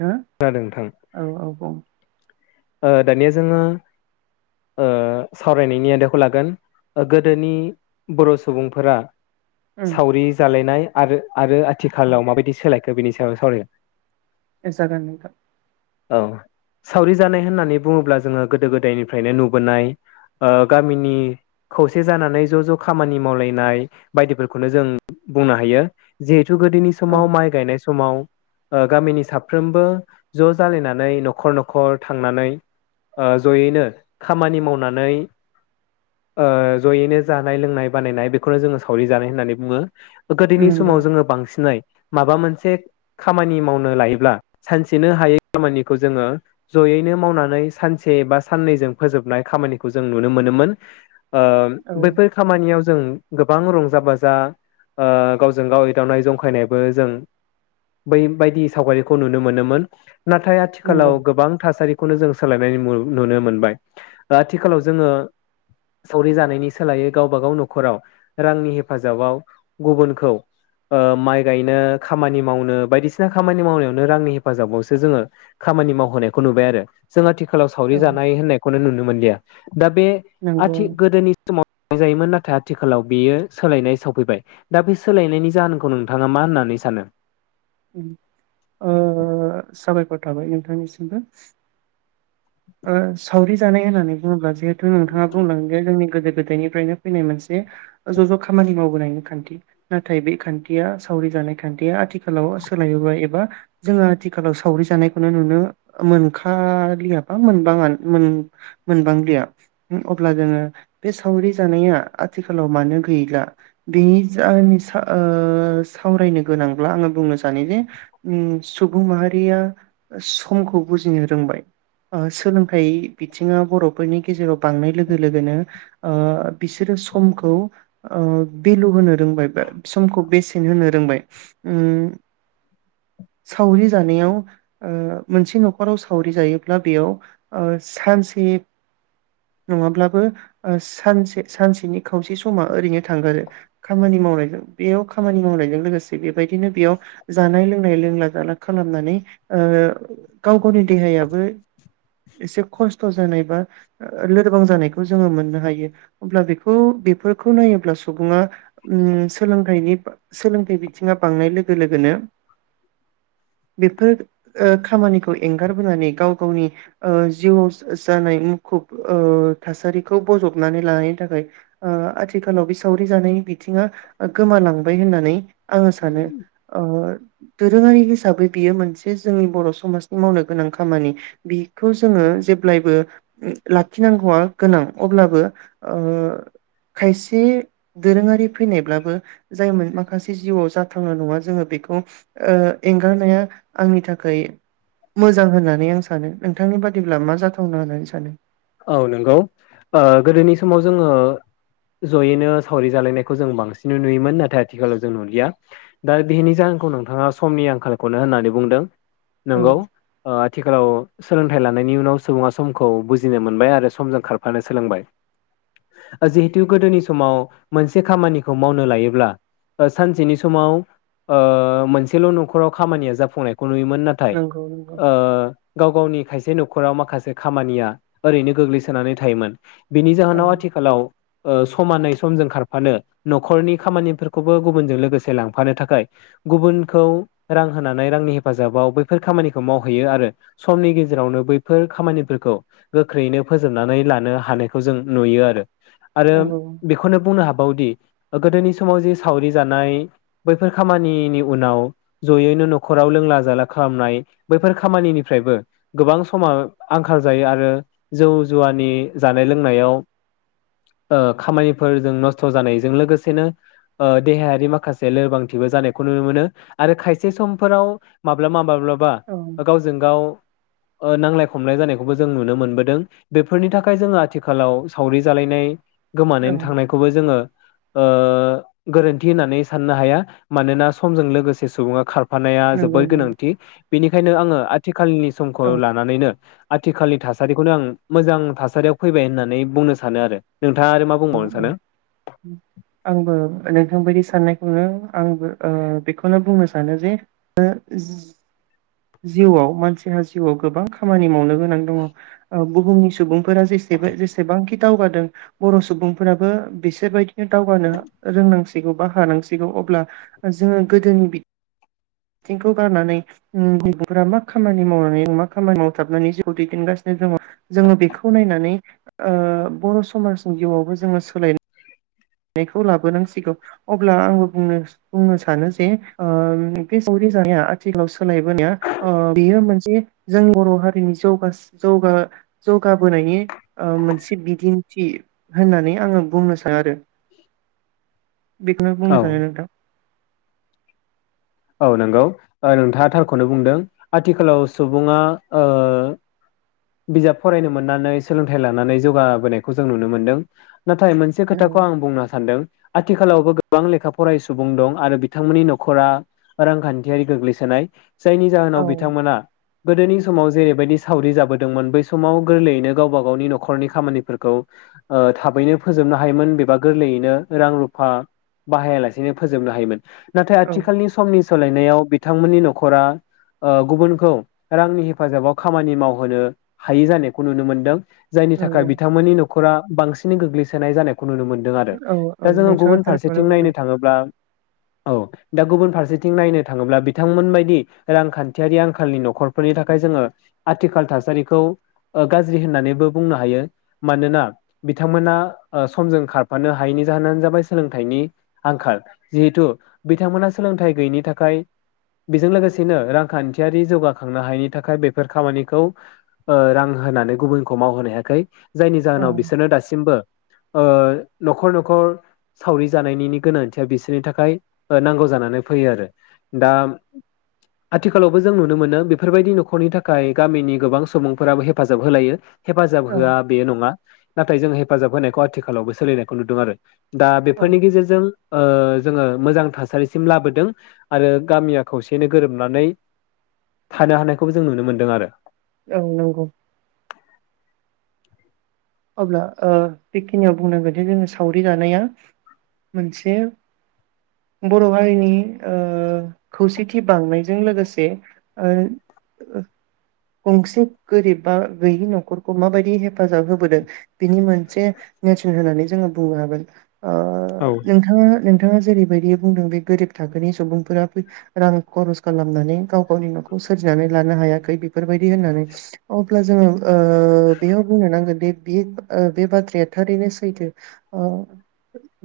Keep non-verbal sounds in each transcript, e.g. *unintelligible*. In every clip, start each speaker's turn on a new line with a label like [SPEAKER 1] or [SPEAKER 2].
[SPEAKER 1] दो
[SPEAKER 2] खोनादों नोंथां
[SPEAKER 1] औ औ औ
[SPEAKER 2] ओ दानिया जोङो ओ सावरायनायनि आयदाखौ लागोन गोदोनि बर' सुबुंफोरा
[SPEAKER 1] उम
[SPEAKER 2] सावरि जालायनाय आरो आरो आथिखालाव माबायदि सोलायखो बेनि सायाव सावरायगोन
[SPEAKER 1] जागोन नोंथां
[SPEAKER 2] औ सावरि जानाय होननानै बुङोब्ला जोङो गोदो गोदायनिफ्रायनो नुबोनाय ओ गामिनि खौसे जानानै ज' ज' खामानि मावलायनाय बायदिफोरखौनो जों बुंनो हायो गोदोनि
[SPEAKER 1] औ
[SPEAKER 2] समाव माइ गायनाय समाव गामिनि सा साफ्रोमबो ज' जालायनानै न'खर न'खर थांनानै ओ जयैनो खामानि मावनानै ओ जयैनो जानाय लोंनाय बानायनाय बेखौनो जोङो सावरि जानाय होननानै बुङो गोदोनि
[SPEAKER 1] नंगौ
[SPEAKER 2] समाव जोङो बांसिनै माबा मोनसे खामानि मावनो लायोब्ला सानसेनो हायै खामानिखौ जोङो जयैनो मावनानै सानसे बा साननैजों फोजोबनाय खामानिखौ जों नुनो मोनोमोन ओ
[SPEAKER 1] औ
[SPEAKER 2] बैफोर खामानियाव जों गोबां रंजा बाजा ओ गावजों गाव एदावनाय जंखायनायबो जों बैबादि सावगारि खौ नुनो मोनोमोन नाथाय आथिखालाव
[SPEAKER 1] नंगौ
[SPEAKER 2] गोबां थासारि खौनो जों सोलायनाय नुनो मोनबाय आथिखालाव जोङो सावरि जानायनि सोलायै गावबा गाव न'खराव रांनि हेफाजाबाव गुबुनखौ ओ माइ गायनो खामानि मावनो बायदिसिना खामानि मावनाय नो रांनि हेफाजाबावसो जोङो खामानि मावहोनायखौ नुबाय आरो जों थिखालाव सावरि
[SPEAKER 1] औ
[SPEAKER 2] जानाय होननायखौनो नुनो मोनलिया *inaudible* दा बे
[SPEAKER 1] नंगौ
[SPEAKER 2] आथि गोदोनि समाव *unintelligible* जायोमोन नाथाय आथिखालाव बेयो सोलायनाय सौफैबाय दा बे सोलायनायनि जाहोनखौ नोंथाङा मा होननानै सानो
[SPEAKER 1] उम ओ साबायखर थाबाय नोंथांनिसिमबो ओ सावरि जानाय होननानै बुङोब्ला जिहेथु नोंथाङा बुंलांगो जोंनि गोदो- गोदायनिफ्रायनो फैनाय मोनसे ज' ज' खामानि मावबोनायनि खान्थि नाथाय बे खान्थिया सावरि जानाय खान्थिया आथिखालाव सोलायबोबाय एबा जोङो आथिखालाव सावरि जानायखौनो नुनो मोनखालिया *unintelligible* मोनबाङाओन मोन मोनबांलिया उम अब्ला जोङो बे सावरि जानाया आथिखालाव मानो गैला बेनि जाहोननि सा ओ सावरायनो गोनांब्ला आङो बुंनो सानो जे उम सुबुं माहारिया समखौ बुजिनो रोंबाय ओ सोलोंथाइ बिथिङा बर'फोरनि गेजेराव बांनाय लोगो लोगोनो ओ बिसोरो समखौ ओ बेेलु होनो रोंबाय बा समखौ बेसेन होनो रोंबाय उम सावरि जानायाव ओ मोनसे न'खराव सावरि जायो बेयाव ओ सानसे नङाब्लाबो ओ सानसे सानसेनि खावसे समा ओरैनो थांगारो खामानि मावनायजों बेयाव खामानि मावनायजों लोगोसे बेबायदिनो बेयाव जानाय लोंनाय लोंला जाला खालामनानै ओ गाव गावनि देहायाबो एसे खस्थ' जानाय बा ओ ओ लोरबां जानायखौ जोङो मोननो हायो अब्ला बेखौ बेफोरखौ नायोब्ला सुबुङा उम सोलोंथाइनि सोलोंथाइ बिथिङा बांनाय लोगो लोगोनो बेफोर ओ खामानिखौ एंगारबोनानै गाव गावनि ओ जिउआव जानाय मुखुब ओ थासारिखौ बजबनानै लानायनि थाखाय ओ आथिखालाव बे सावरि जानायनि बिथिङा ओ गोमालांबाय होननानै आङो सानो ओ दोरोङारि हिसाबै बियो मोनसे जोंनि बर' समाजनि मावनो गोनां खामानि बिखौ जोङो जेब्लायबो उम लाखिनांगौआ गोनां अब्लाबो ओ खायसे दोरोङारि फैनायब्लाबो जायमोन माखासे जिउआव जाथावना नङा जोङो बेखौ ओ एंगारनाया आंनि थाखाय मोजां होननानै आं सा सानो नोंथांनि बादिब्ला मा जाथावना होननानै सानो?
[SPEAKER 2] औ नंगौ ओ गोदोनि समाव जोङो जयैनो सावरि जालायनायखौ जों बांसिननो नुयोमोन नाथाय आथिखालाव जों नुलिया दा बिहनि जाहोनखौ नोंथाङा समनि आंखालखौनो होननानै बुंदों।
[SPEAKER 1] औ
[SPEAKER 2] नंगौ ओ आथिखालाव सोलोंथाइ लानायनि उनाव सुबुङा समखौ बुज जिनो मोनबाय आरो समजों खारफानो सोलोंबाय ओ जिहेथु गोदोनि समाव मोनसे खामानिखौ मावनो लायोब्ला ओ सानसेनि समाव ओ मोनसेल' न'खराव खामानिया जाफुंनाय खौ नुयोमोन नाथाय
[SPEAKER 1] नंगौ नंगौ
[SPEAKER 2] ओ गाव गावनि खायसे न'खराव माखासे खामानिया ओरैनो गोग्लैसोनानै थायोमोन। बिनि
[SPEAKER 1] औ
[SPEAKER 2] जाहोनाव आथिखालाव ओ समानै समजों खारफानो न'खरनि खामानिफोरखौबो गुबुनजों लोगोसे लांफानो थाखाय गुबुनखौ रां होनानै रांनि हेफाजाबाव बैफोर खामानिखौ मावहैयो आरो समनि गेजेरावनो बैफोर खामानिफोरखौ गोख्रैयैनो फोजोबनानै लानो हानायखौ जों नुयो आरो। आरो
[SPEAKER 1] नंगौ औ
[SPEAKER 2] बेखौनो बुंनो हाबावदि ओ गोदोनि समाव जे सावरि जानाय बैफोर खामानिनि उनाव जयैनो न'खराव लोंला जाला खालामनाय बैफोर खामानिनिफ्रायबो गोबां समा आंखाल जायो आरो जौ जुवानि जानाय लोंनायाव ओ खामानिफोरजों नस्थ' जानायजों लोगोसेनो ओ देहायारि माखासे लोरबांथिबो जानायखौ नुनो मोनो आरो खायसे समफोराव माब्लाबा माब्ला बा
[SPEAKER 1] औ
[SPEAKER 2] गावजों गाव ओ नांलाय खमलाय जानायखौबो जों नुनो मोनबोद दों बेफोरनि थाखाय जोङो आथिखालाव सावरि जालायनाय गोमानैनो
[SPEAKER 1] नंगौ
[SPEAKER 2] थांनायखौबो जोङो ओ गोरोन्थि होननानै साननो हाया मानोना समजों लोगोसे सुबुङा खार फानाया
[SPEAKER 1] नंगौ
[SPEAKER 2] जोबोर गोनांथि। बिनिखायनो आङो आथिख खालनि समखौ
[SPEAKER 1] औ
[SPEAKER 2] लानानैनो आथिखालनि थास खौनो आं मोजां थासारियाव फैबाय होननानै बुंनो सानो आरो। नोंथाङा आरो मा
[SPEAKER 1] औ
[SPEAKER 2] बुंबावनो
[SPEAKER 1] औ उम
[SPEAKER 2] सानो
[SPEAKER 1] आंबो नोंथां बायदि साननाय *unintelligible* आंबो ओ बेखौनो बुंनो सानो जे ओ जि जिउआव मानसिहा जिउआव गोबां खामानि मावनो गोनां दङ ओ बुहुमनि सुबुं फोरा जेसेबो जसेबांखि दावगादों। बर' सुबुंफोराबो बिसोरबायदिनो दावगानो ओ रोंनांसिगौ बा हानांसिगौ अब्ला ओ जोङो गोदोनि बिथ थिंखौ गारनानै ओम बिर'फ्रा मा खामानि मावनानै मा खामानि मावथाबनानै जिउखौ दैदेनगासिनो दङ जोङो बेखौ नायनानै ओ बर' समाज जिआवबो जोङो सोलाय नायखौ लाबोनांसिगौ अब्ला आङो बुंनो बुंनो सानो जे ओ फिन सावरि जाया आथिालाव सो होननाय बोनाया ओ बिनो मोनसे बि जों बर' हारिनि जौगास जौगा जौगाबोनायनि ओ मोनसे बिदिन्थि। होननानै आङो बुंनो सानो आरो। बेखौनो
[SPEAKER 2] औ
[SPEAKER 1] बुंनो सानो नोंथां।
[SPEAKER 2] औ नंगौ ओ नोंथाङा थारखौनो बुंदों आथिखालाव सुबुङा ओ बिजाब फरायनो मोननानै सोलोंथाइ लानानै जौगाबोनायखौ जों नुनो मोनदों। नाथाय मोनसे खोथाखौ आं बुंनो सानदों। आथिखालावबो गोबां लेखा फरायि सुबुं दं आरो बिथांमोननि न'खरा रांखान्थियारि गोग्लैसोनाय। जायनि
[SPEAKER 1] औ
[SPEAKER 2] जाहोनाव बिथांमोना गोदोनि समाव जेरैबायदि सावरि जाबोदोंमोन बै समाव गोरलैयैनो गावबा गावनि न'खरनि खामानिफोरखौ ओ थाबैनो फोजोबनो हायोमोन एबा गोरलैयैनो रां रुफा बाहायालासेनो फोजोबनो हायोमोन। नाथाय
[SPEAKER 1] औ
[SPEAKER 2] आथिखालनि सु सोलायनायाव बिथांमोननि न'खरा ओ गुबुनखौ रांनि हेफाजाबाव खामानि मावहोनो हायि जानायखौ नुनो मोनदों। जायनि थाखाय
[SPEAKER 1] नंगौ
[SPEAKER 2] बिथांमोननि न' ख'रा बांसिन गोग्लैसोनाय जानायख नुनो मोनदों आरो।
[SPEAKER 1] औ औ
[SPEAKER 2] दा जोङो
[SPEAKER 1] नोंथाङा
[SPEAKER 2] गुबुन
[SPEAKER 1] थारखौनो
[SPEAKER 2] फारसेथिं
[SPEAKER 1] बुंदों।
[SPEAKER 2] नायनो थाङोब्ला औ दा गुबुन फारसे थिं नायनो थाङोब्ला बिथांमोन बादि रांखान्थियारि आंखालनि न'खरफोरनि थाखाय जोङो आथिखाल थासारिखौ गाज्रि होननानैबो बुंनो हायो। मानोना बिथांमोना समजों खारफानो हायैनि जाहोनानो जाबाय सोलोंथाइनि आंखाल। जिहेथु बिथांमोना सोलोंथाइ गैयिनि थाखाय बेजों लोगोसेनो रांखान्थियारि जौगाखांनो हायैनि थाखाय बेफोर खामानिखौ ओ रां होनानै गुबुनखौ मावहोनो हायाखै। जायनि
[SPEAKER 1] औ
[SPEAKER 2] जाहोनाव बिसोरनो दासिमबो ओ न'खर न'खर सावरि जानायनिनि गोनांथिया बिसोरनि थाखाय ओ नांगौ जानानै फैयो आरो दा आथिखालावबो जों नुनो मोनो बेफोरबायदि न'खरनि थाखाय गामिनि गोबां सुबुंफोराबो हेफाजाब होलायो। हेफाजाब
[SPEAKER 1] औ
[SPEAKER 2] होआ बे नङा। नाथाय जों हेफाजाब होनायखौ आथिखालावबो सोलिनायखौ नुदों आरो दा
[SPEAKER 1] औ
[SPEAKER 2] बेफोरनि गेजेरजों ओ जोङो मोजां थासारिसिम लाबो दों आरो गामिया खौसेनो गोरोबनानै थानो हानायखौबो जों नुनो मोनदों आरो
[SPEAKER 1] औ नंगौ। अब्ला ओ बेखिनियाव बुंनांगोनदिे जोङो सावरि जानाया मोनसे बर' हारिनि ओ खौसेथि बांनायजों लोगोसे ओ गंसे गोरिब बा गैयि न'खरखौ माबायदि हेफाजाब होबोदों बिनि मोनसे नेरसोन होननानै जोङो बुंनो हागोन। ओ
[SPEAKER 2] औ
[SPEAKER 1] नोंथाङा नोंथाङा जेरैबायदि बुंदों बे गोरिब थाखोनि सुबुंफोरा फै रां खरस खालामनानै गाव गावनि न'खौ सोरजिनानै लानो हायाखै बि फोर बायदि होननानै *unintelligible* अब्ला जोङो ओ बेयाव बुंनो नांगोनदि *unintelligible* ओ बे बाथ्राया थारैनो सैथो। ओ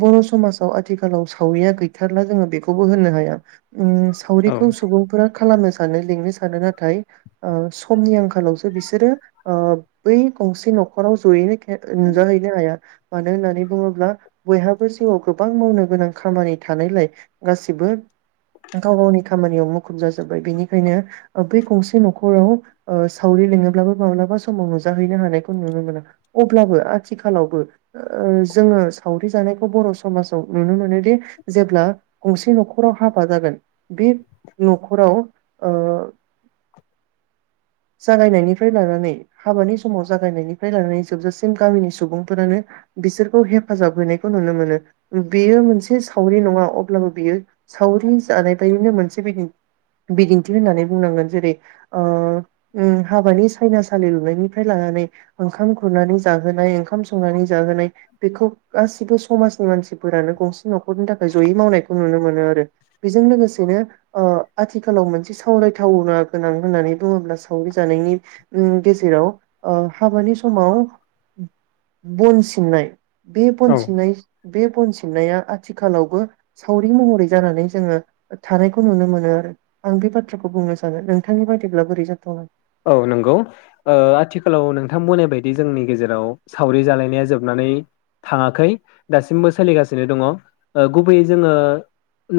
[SPEAKER 1] बर' समाजाव आथिखालाव सावरिया गैथारला जोङो बेखौबो होननो हाया। उम
[SPEAKER 2] औ
[SPEAKER 1] सावरिखौ सुबुंफोरा खालामनो *unintelligible* लिंनो सानो नाथाय ओ समनि आंखालावसो बिसोरो ओ बै गंसे न' ख'राव ज'यैनो के नुजाहैनो हाया मानो होननानै बुङोब्ला बयहाबो जिउआव गोबां मावनो गोनां खामानि थानायलाय गासिबो गाव गावनि खामानियाव मुखुब जाजोब्बाय बिनिखायनो ओ बै गंसे न'खराव ओ सावरि लिङोब्लाबो माब्लाबा समाव नुजाहैनो हानायखौ नुनो *unintelligible* अब्लाबो आथिखालावबो ओ जोङो सावरि जानायखौ बर' समाजाव नुनो मोनोदि जेब्ला गंसे न'खराव हाबा जागोन बे न'खराव ओ जागायनायनिफ्राय लानानै हाबानि समाव जागायनायनिफ्राय लानानै जोबजासिम गामिनि सुबुंफोरानो बिसोरखौ हेफाजाब हैनायखौ नुनो मोनो। बेयो मोनसे सावरि नङा अब्लाबो बेयो सावरि जानाय बायदिनो मोनसे बिदिन बिदिन्थि होननानै बुंनांगोन। जेरै ओ उम हाबानि सायना सालि लुनायनिफ्राय लानानै ओंखाम खुरनानै जाहोनाय ओंखाम संनानै जाहोनाय बेखौ गासिबो समाजनि मानसिफोरानो गंसे न'खरनि थाखाय ज'यै मावनायखौ नुनो मोनो आरो। बेजों लोगोसेनो ओ आथिखालाव मोनसे सावरायथाव *unintelligible* गोनां होननानै बुङोब्ला सावरि जानायनि उम गेजेराव ओ हाबानि समाव बन सिननाय बे बन
[SPEAKER 2] औ
[SPEAKER 1] सिननाय बे बन सिननाया आथिखालावबो सावरि महरै जानानै जोङो थानायखौ नुनो मोनो आरो आं बे बाथ्राखौ बुंनो सानो नोंथांनि बायदिब्ला बोरै जा *inaudible*
[SPEAKER 2] औ नंगौ ओ आथिखालाव नोंथां बुंनाय बायदि जोंनि गेजेराव सावरि जालायनाया जोबनानै थाङाखै दासिमबो सोलिगासिनो दङ ओ गुबैयै जोङो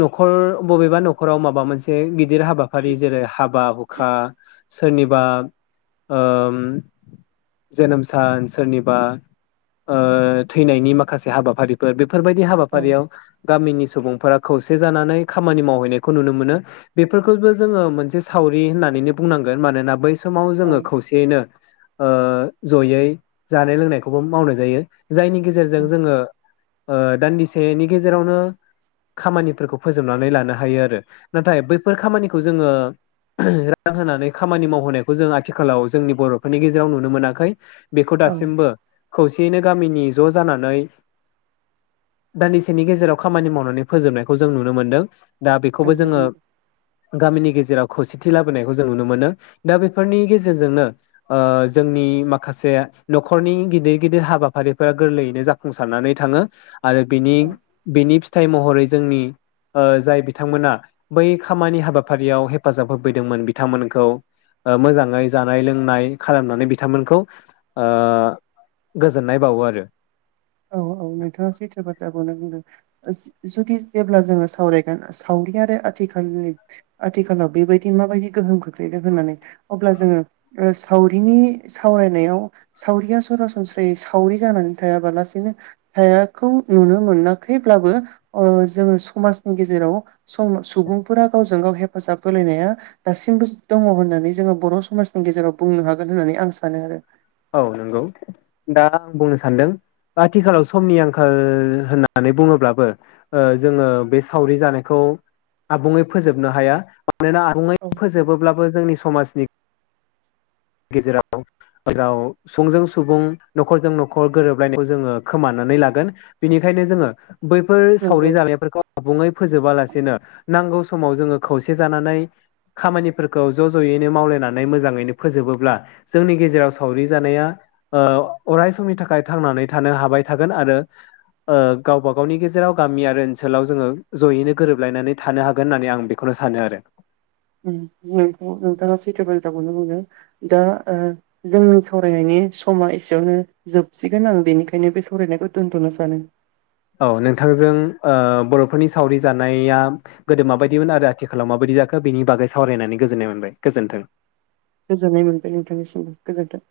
[SPEAKER 2] न'खर बबेबा न'खराव माबा मोनसे मि गिदिर हाबाफारि जेरै हाबा हुखा सोरनिबा ओम जोनोम सान सोरनिबा ओ थैनायनि माखासे हाबाफारिफोर बे बेफोरबायदि
[SPEAKER 1] औ
[SPEAKER 2] हाबाफारियाव गामिनि सुबुंफोरा खौसे जानानै खामानि मावहैनायखौ नुनो मोनो बेफोरखौबो जोङो मोनसे सावरि होननानैनो बुंनां मानो ना *inaudible* समाव
[SPEAKER 1] औ
[SPEAKER 2] जोङो खौसेयैनो ओ ज'यै जानाय लोंनायखौबो मावनाय जायो जायनि
[SPEAKER 1] औ
[SPEAKER 2] गेजेरजों जोङो ओ दान्दिसेनि गेजेरावनो खामानिफोरखौ फोजोबनानै लानो हायो आरो नाथाय बैफोर खामानिखौ जोङो *unintelligible* रान होनानै खामानि मावहोनायखौ जों आथिखालाव जोंनि बर'फोरनि गेजेराव नुनो मोनाखै बेखौ
[SPEAKER 1] औ
[SPEAKER 2] दासिमबो खौसेयैनो गामिनि ज' जानानै दान्दिसेनि गेजेराव खामानि मावनानै फोजोबनायखौ जों नुनो मोनदों दा बेखौबो
[SPEAKER 1] नंगौ
[SPEAKER 2] जोङो
[SPEAKER 1] नंगौ
[SPEAKER 2] गामिनि गेजे जेराव खौसेथि लाबोनायखौ जों नुनो मोनो दा बेफोरनि गेजेरजोंनो ओ जोंनि माखास से न'खरनि गिदिर गिदिर हाबाफारिफ्रा गोरलैयैनो जाफुंसारनानै थाङो आरो बेनि
[SPEAKER 1] औ
[SPEAKER 2] बेनि फिथाइ महरै जोंनि ओ जाय बिथांमोना बै खामानि हाबाफारियाव हेफाजाब होफैदोंमोन बिथांमोनखौ ओ मोजाङै जानाय लोंनाय खालामनानै बिथांमोनखौ ओ गोजोननाय बावो आरो
[SPEAKER 1] औ औ नोंथाङा सैथो बात्राखौनो बुंदों *unintelligible* जुदि जेब्ला जोङो सावरायगोन सावरि आरो आथिखालनि आथिखालाव बेबायदि माबायदि गोहोम खोख्लैदों होननानै अब्ला जोङो ओ सावरिनि सावरायनायाव सावरिया सरासनस्रायै सावरि जानानै थायाबाला *inaudible* हायाखौ नुनो मोनाखैब्लाबो ओ जोङो समाजनि गेजेराव सम सुबुंफोरा गावजों गाव हेफाजाब होलायनाया दासिमबो दङ होननानै जोङो बर' समाजनि गेजेराव बुंनो हागोन होननानै आं सानो आरो
[SPEAKER 2] औ नोंगौ दा आं बुंनो सानदों आथिखालाव समनि आंखाल होननानै बुङोब्लाबो ओ जोङो बे सावरि जानायखौ आबुङै फोजोबनो हाया मानोना आबुङै
[SPEAKER 1] औ
[SPEAKER 2] फोजोबोब्लाबो जोंनि समाजनि गेजेराव जेराव सुबुंजों सुबुं न'खरजों न'खर गोरोबलायनायखौ जोङो खोमानानै लागोन बेनिखायनो जोङो बैफोर सावरि
[SPEAKER 1] नंगौ
[SPEAKER 2] जानायफोरखौ आबुङै फोजोबालासेनो नांगौ समाव जोङो खौसे जानानै खामानिफोरखौ ज' ज'यैनो मावलायनानै मोजाङैनो फोजोबोब्ला जोंनि गेजेराव सावरि जानाया ओ अराय समनि थाखाय थांनानै थानो हाबाय थागोन आरो ओ गावब गावनि गेजेराव गामि आरो ओनसोलाव जोङो जयैनो गोरोबलायनानै थानो हागोन होननानै आं बेखौनो सानो आरो
[SPEAKER 1] नोंथाङा सैथो बाथ्र्राखौनो बुंदों दा जोंनि सावरायनायनि समा एसेयावनो जोबसिगोन आं बेनिखायनो बे सावरायनायखौ दोनथ'नो सानो
[SPEAKER 2] औ नोंथांजों ओ बर'फोरनि सावरि जानाया गोदो माबायदिमोन आरो आथिखालाव माबायदि जाखो बेनि बागै सावरायनानै गोजोननाय मोनबाय गोजोन्थों
[SPEAKER 1] गोजोननाय मोनबाय नोंथांनिसिमबो गोजोन्थों